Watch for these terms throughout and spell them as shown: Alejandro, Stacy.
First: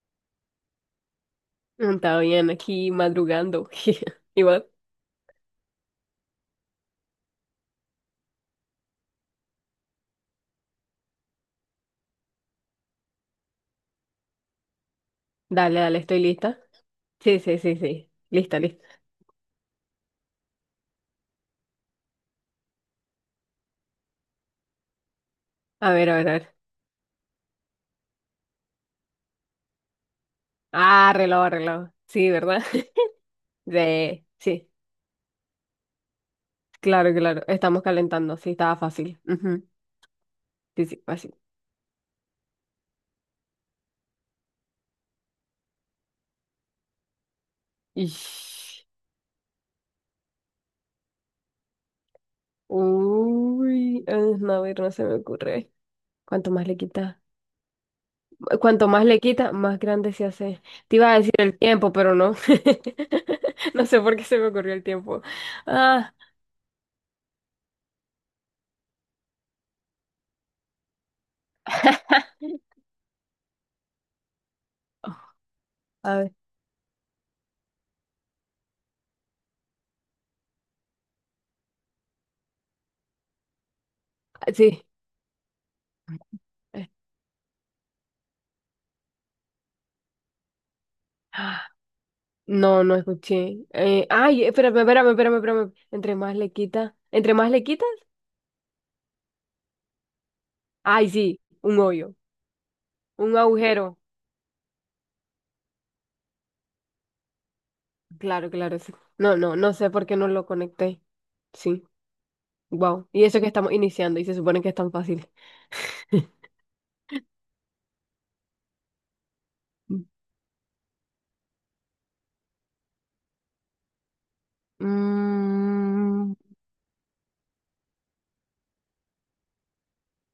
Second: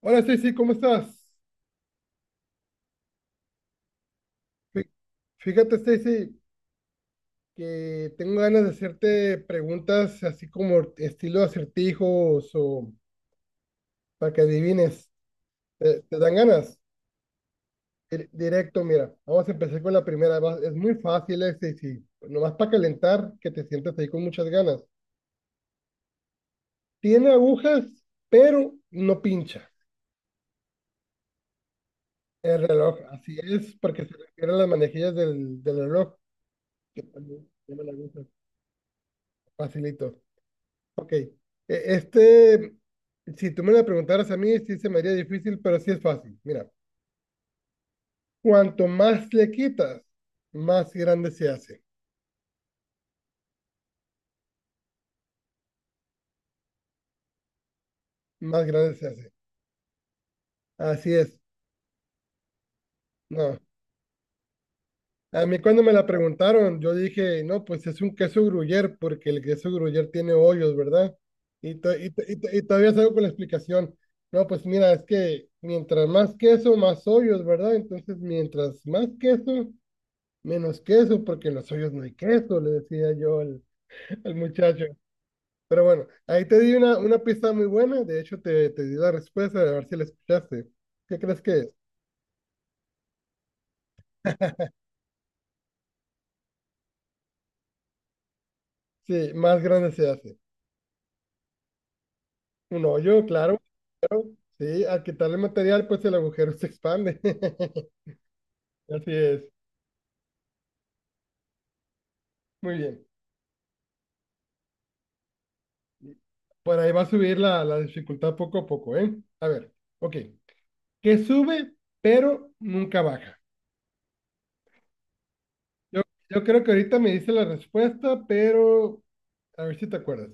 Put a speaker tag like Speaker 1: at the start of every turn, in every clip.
Speaker 1: Hola Stacy, ¿cómo estás?
Speaker 2: Está bien, aquí madrugando. Igual.
Speaker 1: Fí- Fíjate Stacy que tengo ganas de hacerte preguntas así como estilo acertijos o para que adivines.
Speaker 2: Dale, dale,
Speaker 1: ¿Te
Speaker 2: estoy
Speaker 1: dan
Speaker 2: lista.
Speaker 1: ganas?
Speaker 2: Sí, sí, sí, sí.
Speaker 1: Dir-
Speaker 2: Lista,
Speaker 1: Directo,
Speaker 2: lista.
Speaker 1: mira, vamos a empezar con la primera. Es muy fácil, Stacy, nomás para calentar, que te sientas ahí con muchas ganas.
Speaker 2: A ver, a ver, a ver.
Speaker 1: Tiene agujas, pero no pincha
Speaker 2: Ah, reloj, reloj. Sí,
Speaker 1: el
Speaker 2: ¿verdad?
Speaker 1: reloj. Así es, porque se
Speaker 2: Sí,
Speaker 1: refiere a las
Speaker 2: sí.
Speaker 1: manejillas del reloj, que
Speaker 2: Claro, claro.
Speaker 1: también
Speaker 2: Estamos
Speaker 1: tienen agujas.
Speaker 2: calentando. Sí, estaba fácil. Ujú.
Speaker 1: Facilito.
Speaker 2: Sí, sí,
Speaker 1: Ok.
Speaker 2: fácil.
Speaker 1: Este, si tú me la preguntaras a mí, sí se me haría difícil, pero sí es fácil. Mira, cuanto
Speaker 2: Ish.
Speaker 1: más le quitas, más grande se hace.
Speaker 2: Uy, ah, no, a ver, no se me ocurre. ¿Cuánto más le quita?
Speaker 1: Más
Speaker 2: Cuanto
Speaker 1: grande
Speaker 2: más
Speaker 1: se
Speaker 2: le
Speaker 1: hace.
Speaker 2: quita, más grande se hace. Te
Speaker 1: Así
Speaker 2: iba a decir
Speaker 1: es.
Speaker 2: el tiempo, pero no.
Speaker 1: No.
Speaker 2: No sé por qué se me ocurrió el tiempo.
Speaker 1: A mí, cuando me la
Speaker 2: Ah,
Speaker 1: preguntaron, yo dije, no, pues es un queso gruyere, porque el queso gruyere tiene hoyos, ¿verdad? Y, to- y, to- y, to- y todavía salgo con la explicación. No, pues mira, es que mientras
Speaker 2: a ver.
Speaker 1: más queso, más hoyos, ¿verdad? Entonces, mientras más queso, menos queso, porque en los suyos no hay queso, le decía yo al
Speaker 2: Sí.
Speaker 1: muchacho. Pero bueno, ahí te di
Speaker 2: Eh,
Speaker 1: una pista muy buena, de hecho te di la respuesta, a ver si la escuchaste. ¿Qué crees que
Speaker 2: ah,
Speaker 1: es?
Speaker 2: No, no escuché. Ay, espérame, espérame, espérame, espérame. Entre más le quitas. ¿Entre más le quitas?
Speaker 1: Sí, más grande se hace.
Speaker 2: Ay, sí, un hoyo,
Speaker 1: Un hoyo,
Speaker 2: un
Speaker 1: claro.
Speaker 2: agujero.
Speaker 1: Sí, al quitarle material, pues el agujero se expande.
Speaker 2: Claro, claro, sí.
Speaker 1: Así
Speaker 2: No,
Speaker 1: es.
Speaker 2: no, no sé por qué no lo conecté. Sí,
Speaker 1: Muy bien.
Speaker 2: wow. Y eso que estamos iniciando y se supone que es tan fácil.
Speaker 1: Por ahí va a subir la dificultad poco a poco, ¿eh? A ver, ok. Que sube, pero nunca baja. Yo,
Speaker 2: Mmm,
Speaker 1: yo creo que ahorita me dice la respuesta, pero a ver si te acuerdas.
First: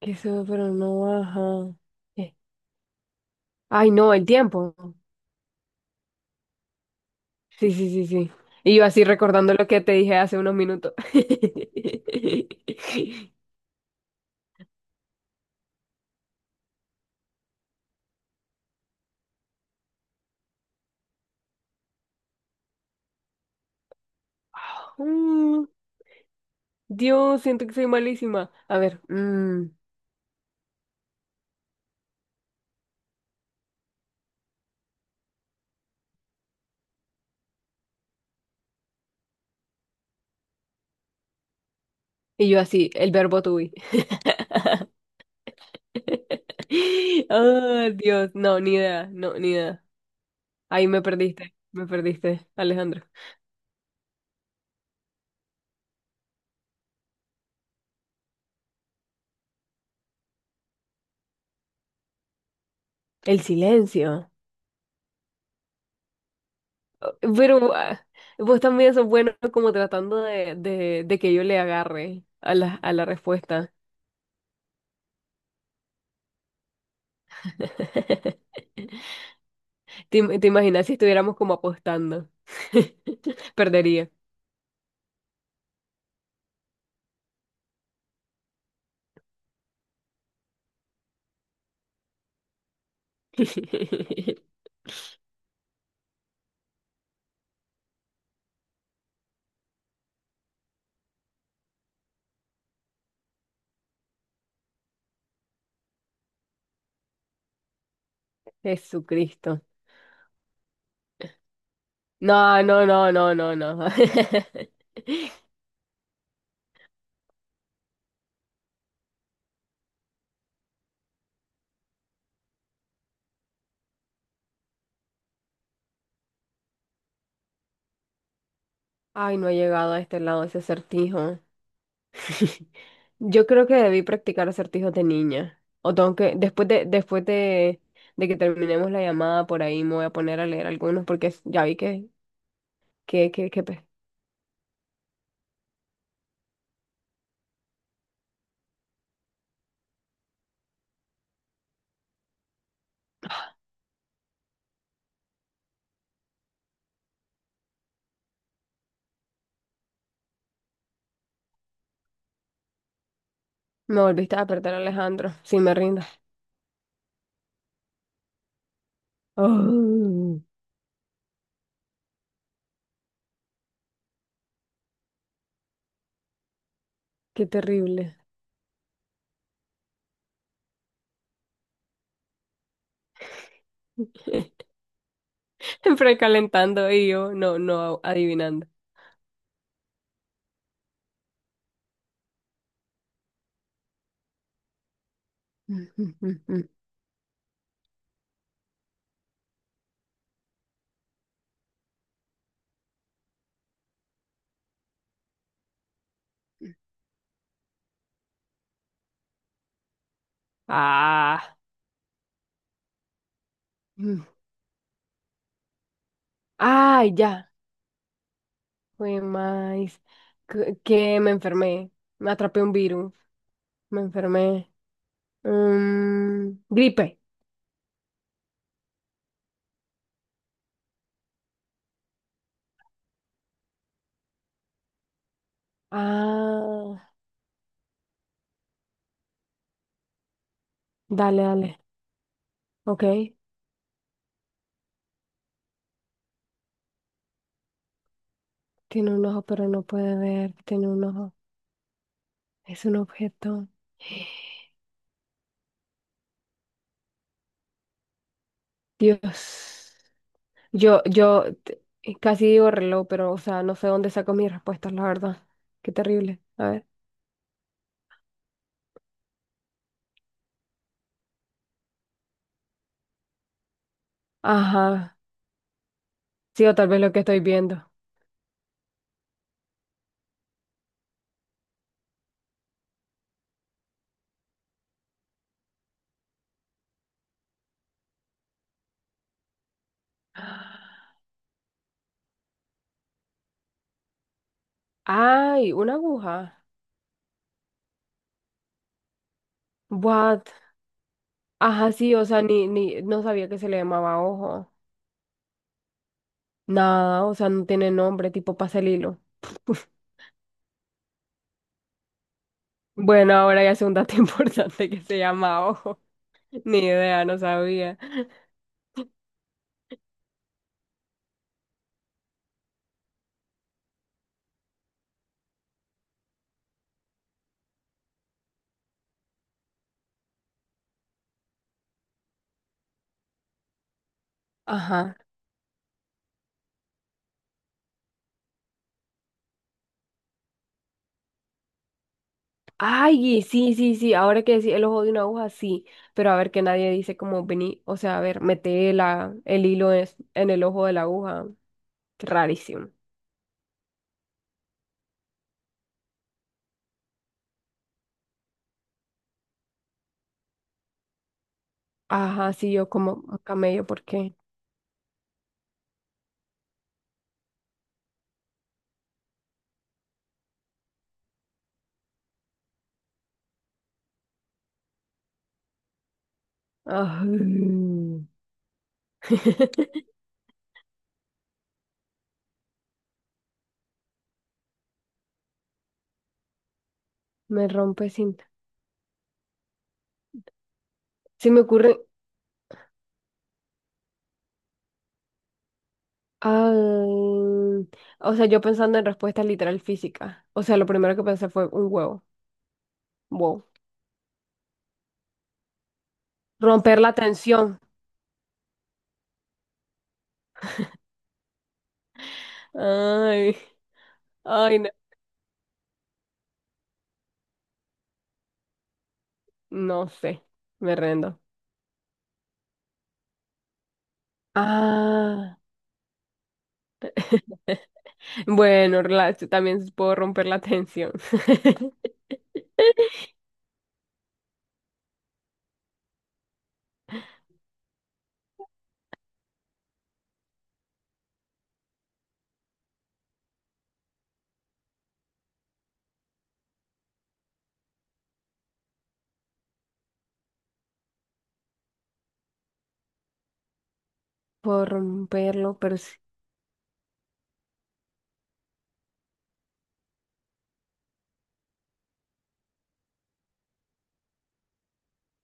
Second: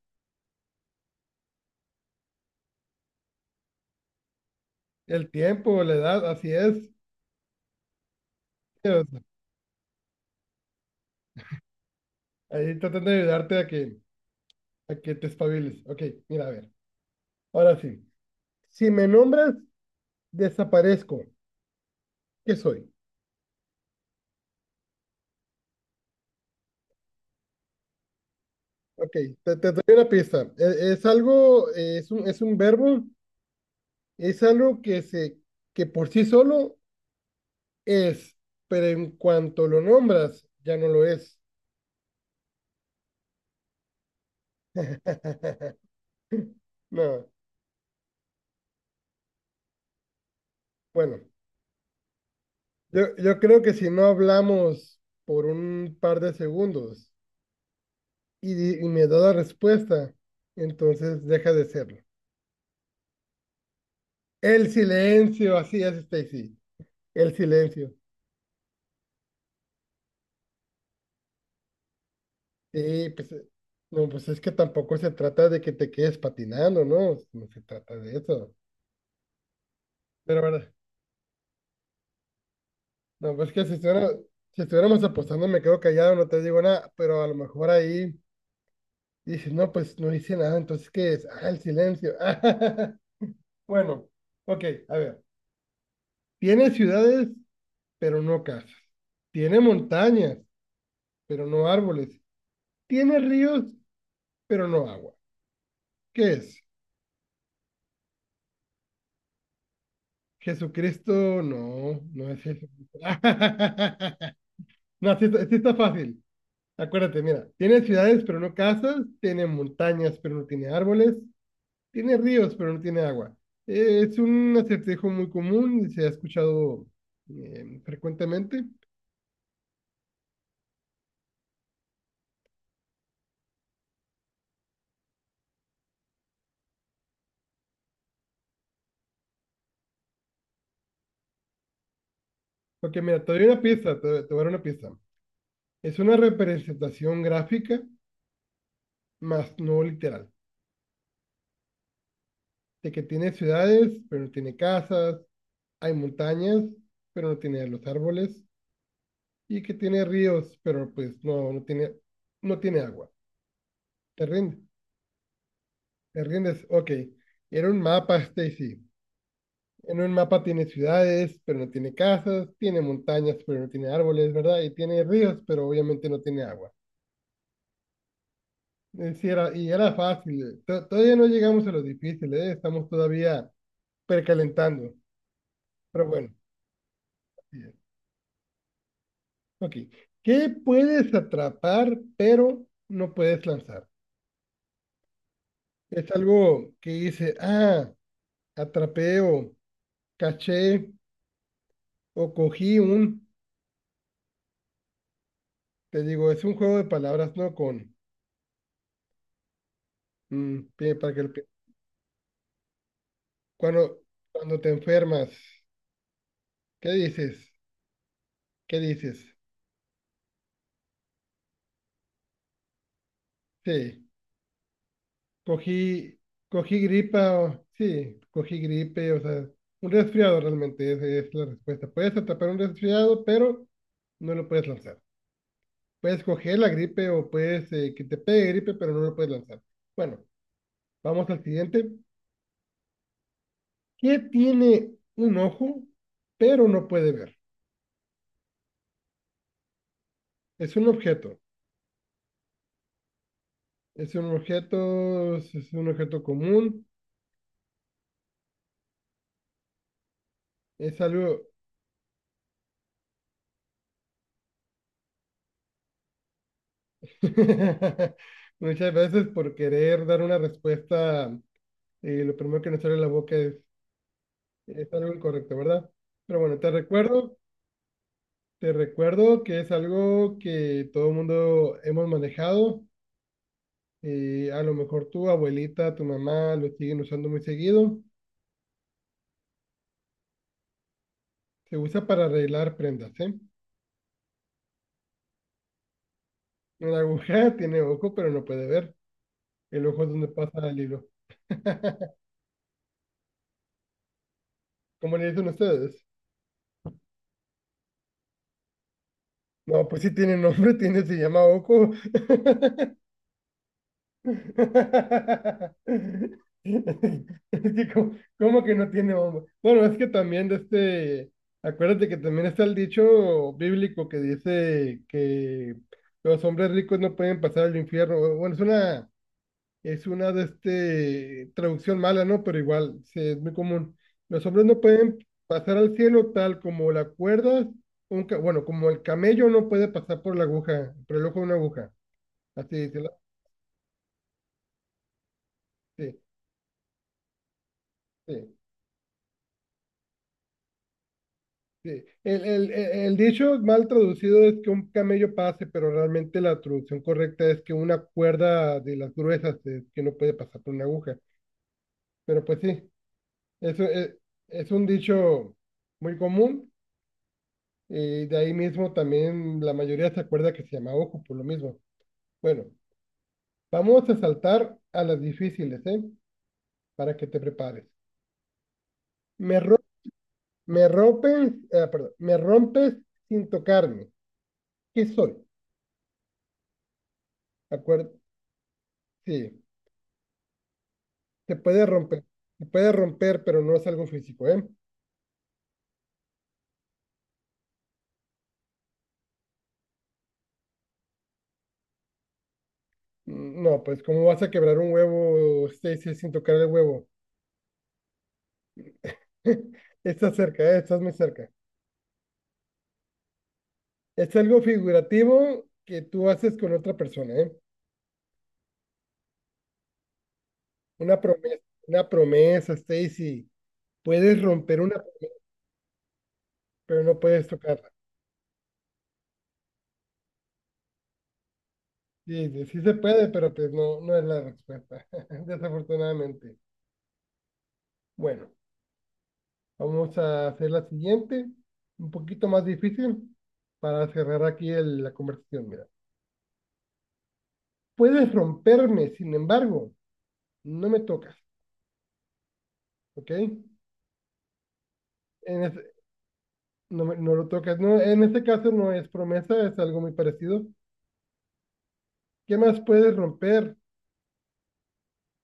Speaker 2: que sube pero no baja. Eh, Ay, no, el tiempo.
Speaker 1: El tiempo, la edad, así es.
Speaker 2: Sí, sí, sí, sí. Y yo así
Speaker 1: Dios,
Speaker 2: recordando lo que te dije hace unos minutos.
Speaker 1: ahí tratando de ayudarte a que te espabiles. Ok, mira, a ver. Ahora sí. Si me nombras, desaparezco. ¿Qué soy?
Speaker 2: Mm, Dios, siento que soy malísima. A ver,
Speaker 1: Ok, te, te doy una pista. Es algo, es un verbo, es algo que se, que por sí solo es, pero en cuanto lo nombras, ya no lo es.
Speaker 2: y yo así, el verbo to be.
Speaker 1: No,
Speaker 2: Ah, Dios, no, ni idea, no, ni idea. Ahí
Speaker 1: bueno.
Speaker 2: me perdiste, Alejandro.
Speaker 1: Yo creo que si no hablamos por un par de segundos y me da la respuesta, entonces deja de serlo.
Speaker 2: El silencio.
Speaker 1: El silencio, así es, Stacy.
Speaker 2: Oh,
Speaker 1: El
Speaker 2: pero
Speaker 1: silencio.
Speaker 2: ah, vos también sos bueno como tratando de que yo le agarre a a la
Speaker 1: Sí, pues,
Speaker 2: respuesta.
Speaker 1: no, pues es que tampoco se trata de que te quedes patinando, ¿no? No se trata de eso. Pero
Speaker 2: Te
Speaker 1: bueno,
Speaker 2: imaginas si estuviéramos como apostando?
Speaker 1: no, pues que
Speaker 2: Perdería.
Speaker 1: si estuviéramos apostando, me quedo callado, no te digo nada, pero a lo mejor ahí dices, no, pues no hice nada, entonces ¿qué es? Ah, el silencio. Bueno, ok, a ver. Tiene ciudades, pero no casas. Tiene montañas, pero no árboles. Tiene ríos, pero no agua. ¿Qué es?
Speaker 2: Jesucristo.
Speaker 1: Jesucristo, no, no es
Speaker 2: No, no,
Speaker 1: Jesucristo.
Speaker 2: no, no, no, no.
Speaker 1: No, sí, está, sí está fácil. Acuérdate, mira, tiene ciudades, pero no casas. Tiene montañas, pero no tiene árboles. Tiene ríos, pero no tiene agua. Es un acertijo muy común y se ha escuchado, frecuentemente.
Speaker 2: Ay, no he llegado a este lado ese acertijo. Yo creo que debí practicar acertijos de niña. O tengo que, de que terminemos la llamada por ahí, me voy a poner a leer algunos porque ya vi que,
Speaker 1: Porque mira,
Speaker 2: que,
Speaker 1: te doy
Speaker 2: que,
Speaker 1: una
Speaker 2: que pe-
Speaker 1: pista, te voy a dar una pista. Es una representación gráfica, más no literal, de que tiene ciudades, pero no tiene casas, hay montañas, pero no tiene los árboles, y que tiene ríos, pero pues no tiene, no tiene agua.
Speaker 2: me
Speaker 1: ¿Te
Speaker 2: volviste a
Speaker 1: rindes?
Speaker 2: perder, Alejandro. Si me rindas.
Speaker 1: ¿Te rindes? Ok. Era un mapa, Stacy. En un
Speaker 2: Oh,
Speaker 1: mapa tiene ciudades, pero no tiene casas, tiene montañas, pero no tiene árboles, ¿verdad? Y tiene ríos, pero obviamente no tiene agua.
Speaker 2: qué terrible.
Speaker 1: Y era fácil. Todavía no llegamos a lo difícil, ¿eh? Estamos todavía precalentando. Pero bueno,
Speaker 2: Precalentando y yo no,
Speaker 1: bien.
Speaker 2: no adivinando.
Speaker 1: Ok. ¿Qué puedes atrapar, pero no puedes lanzar? Es algo que dice, ah, atrapé o caché o cogí un, te digo, es un juego de palabras, ¿no? Con, mm, pi- para que lo pi-
Speaker 2: Ah.
Speaker 1: Cuando, cuando te enfermas, ¿qué
Speaker 2: Ay, ya.
Speaker 1: dices? ¿Qué
Speaker 2: Fue
Speaker 1: dices?
Speaker 2: más que me enfermé, me atrapé un virus, me
Speaker 1: Sí,
Speaker 2: enfermé.
Speaker 1: cogí,
Speaker 2: Mm,
Speaker 1: cogí
Speaker 2: gripe.
Speaker 1: gripa, o- sí, cogí gripe, o sea, un resfriado realmente, esa es la respuesta. Puedes atrapar un resfriado, pero no lo puedes lanzar. Puedes coger la
Speaker 2: Ah,
Speaker 1: gripe o puedes, que te pegue gripe, pero no lo puedes lanzar. Bueno, vamos al
Speaker 2: dale, dale.
Speaker 1: siguiente.
Speaker 2: Ok.
Speaker 1: ¿Qué tiene un ojo, pero no puede ver?
Speaker 2: Tiene un ojo, pero no puede ver.
Speaker 1: Es
Speaker 2: Tiene
Speaker 1: un
Speaker 2: un ojo.
Speaker 1: objeto.
Speaker 2: Es un objeto.
Speaker 1: Es un objeto, es un objeto común.
Speaker 2: Dios.
Speaker 1: Es
Speaker 2: Yo,
Speaker 1: algo.
Speaker 2: yo t- casi digo reloj, pero, o sea, no sé dónde saco mis respuestas, la verdad. Qué terrible. A ver.
Speaker 1: Muchas veces, por querer dar una respuesta, lo primero que nos sale de la boca es algo
Speaker 2: Ajá.
Speaker 1: incorrecto, ¿verdad? Pero bueno,
Speaker 2: Sí,
Speaker 1: te
Speaker 2: o tal vez lo que
Speaker 1: recuerdo,
Speaker 2: estoy viendo.
Speaker 1: te, recuerdo que es algo que todo el mundo hemos manejado. A lo mejor tu abuelita, tu mamá lo siguen usando muy seguido. Se usa para arreglar prendas, ¿eh?
Speaker 2: Ay, una aguja.
Speaker 1: Una aguja tiene ojo, pero no puede ver. El ojo es donde
Speaker 2: What?
Speaker 1: pasa el hilo.
Speaker 2: Ajá, sí, o sea, ni, ni, no sabía que se le llamaba ojo.
Speaker 1: ¿Cómo le dicen ustedes?
Speaker 2: Nada, o sea, no tiene nombre, tipo pasa el hilo.
Speaker 1: No, pues sí tiene nombre, tiene, se llama ojo.
Speaker 2: Bueno, ahora ya es un dato importante que se llama ojo. Ni idea, no
Speaker 1: Es que
Speaker 2: sabía.
Speaker 1: como, como que no tiene bomba. Bueno, es que también acuérdate que también está el dicho bíblico que dice que los hombres ricos no pueden pasar al infierno. Bueno, es una de este traducción mala, ¿no? Pero igual, sí, es muy común. Los hombres no
Speaker 2: Ajá.
Speaker 1: pueden pasar al cielo tal como la cuerda, bueno, como el camello no puede pasar por la aguja, por el ojo de una aguja. Así dice la-
Speaker 2: Ay, sí, sí, sí, ahora que decía el ojo de una aguja, sí.
Speaker 1: sí,
Speaker 2: Pero a ver que nadie dice como vení, o sea, a ver,
Speaker 1: sí.
Speaker 2: mete el hilo en el ojo de la aguja.
Speaker 1: Sí,
Speaker 2: Qué rarísimo.
Speaker 1: El dicho mal traducido es que un camello pase, pero realmente la traducción correcta es que una cuerda de las gruesas es que no puede pasar por una aguja. Pero
Speaker 2: Ajá,
Speaker 1: pues
Speaker 2: sí, yo
Speaker 1: sí,
Speaker 2: como
Speaker 1: eso
Speaker 2: camello, ¿por qué?
Speaker 1: es un dicho muy común, y de ahí mismo también la mayoría se acuerda que se llama ojo por lo mismo. Bueno, vamos a saltar a las difíciles, ¿eh? Para que
Speaker 2: Ay,
Speaker 1: te prepares. Me, ro- me rompes, ah, perdón, me rompes sin tocarme. ¿Qué soy?
Speaker 2: me
Speaker 1: ¿De
Speaker 2: rompe
Speaker 1: acuerdo?
Speaker 2: cinta.
Speaker 1: Sí.
Speaker 2: Se
Speaker 1: Se
Speaker 2: me
Speaker 1: puede
Speaker 2: ocurre.
Speaker 1: romper, se puede romper, pero no es algo físico, ¿eh?
Speaker 2: Ah, o sea, yo pensando en respuesta literal física. O sea, lo primero que pensé fue un huevo. Wow.
Speaker 1: No, pues ¿cómo vas a quebrar un huevo, Stacy, sin tocar el
Speaker 2: Romper
Speaker 1: huevo?
Speaker 2: la tensión.
Speaker 1: Estás cerca, ¿eh? Estás muy cerca.
Speaker 2: Ay,
Speaker 1: Es algo
Speaker 2: ay, no,
Speaker 1: figurativo que tú haces con otra persona, ¿eh?
Speaker 2: no sé. Me
Speaker 1: Una
Speaker 2: rendo.
Speaker 1: promesa, una promesa, Stacy. Puedes romper una,
Speaker 2: Ah,
Speaker 1: pero no puedes tocarla.
Speaker 2: bueno, también puedo romper la tensión.
Speaker 1: Sí, sí, sí se puede, pero pues no, no es la respuesta, desafortunadamente. Bueno, vamos a hacer la siguiente, un poquito más difícil, para cerrar aquí la conversación. Mira, puedes romperme, sin embargo, no me tocas, ¿ok?
Speaker 2: Puedo romperlo,
Speaker 1: Ese-
Speaker 2: pero sí.
Speaker 1: no, no lo tocas. No, en este caso no es promesa, es algo muy parecido. ¿Qué más puedes romper,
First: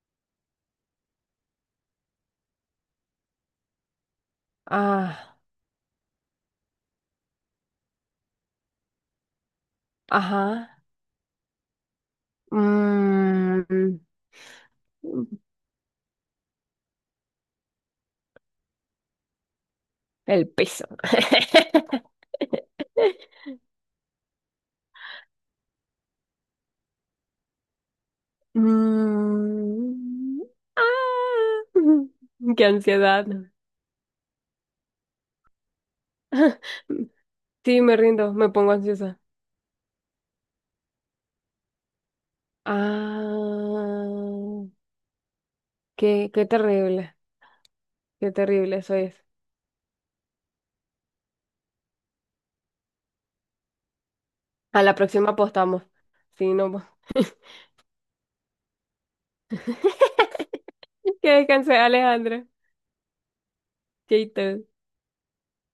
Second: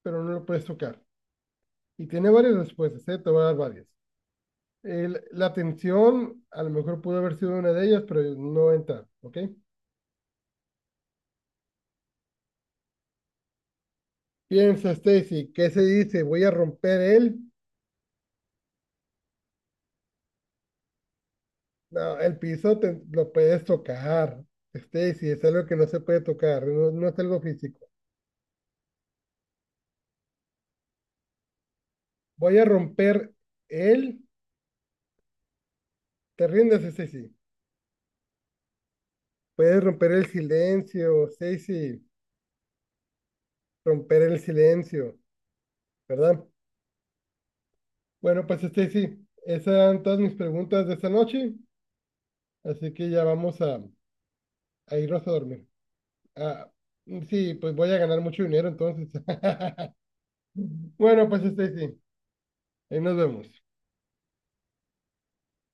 Speaker 1: pero no lo puedes tocar? Y tiene varias respuestas, ¿eh? Te voy a dar varias. El-
Speaker 2: Ah,
Speaker 1: la tensión, a lo mejor pudo haber sido una de ellas, pero no entra, ¿ok?
Speaker 2: ajá. Mm,
Speaker 1: Piensa, Stacy, ¿qué se dice? ¿Voy a romper él?
Speaker 2: el peso.
Speaker 1: No, el piso lo puedes tocar. Stacy, es algo que no se puede tocar, no, no es algo físico.
Speaker 2: Mm, ah,
Speaker 1: Voy a
Speaker 2: qué ansiedad.
Speaker 1: romper el. ¿Te rindes, Stacy?
Speaker 2: Sí, me rindo, me pongo ansiosa.
Speaker 1: Puedes romper el silencio, Stacy. Romper el
Speaker 2: Ah,
Speaker 1: silencio,
Speaker 2: qué,
Speaker 1: ¿verdad?
Speaker 2: qué
Speaker 1: Bueno, pues
Speaker 2: terrible eso es.
Speaker 1: Stacy, esas eran todas mis preguntas de esta noche. Así que ya vamos
Speaker 2: A la
Speaker 1: a irnos a
Speaker 2: próxima
Speaker 1: dormir.
Speaker 2: apostamos. Sí, no.
Speaker 1: Ah, sí, pues voy a ganar mucho dinero entonces. Bueno,
Speaker 2: Que
Speaker 1: pues
Speaker 2: descanse,
Speaker 1: Stacy,
Speaker 2: Alejandra.
Speaker 1: ahí nos vemos.
Speaker 2: Chaito.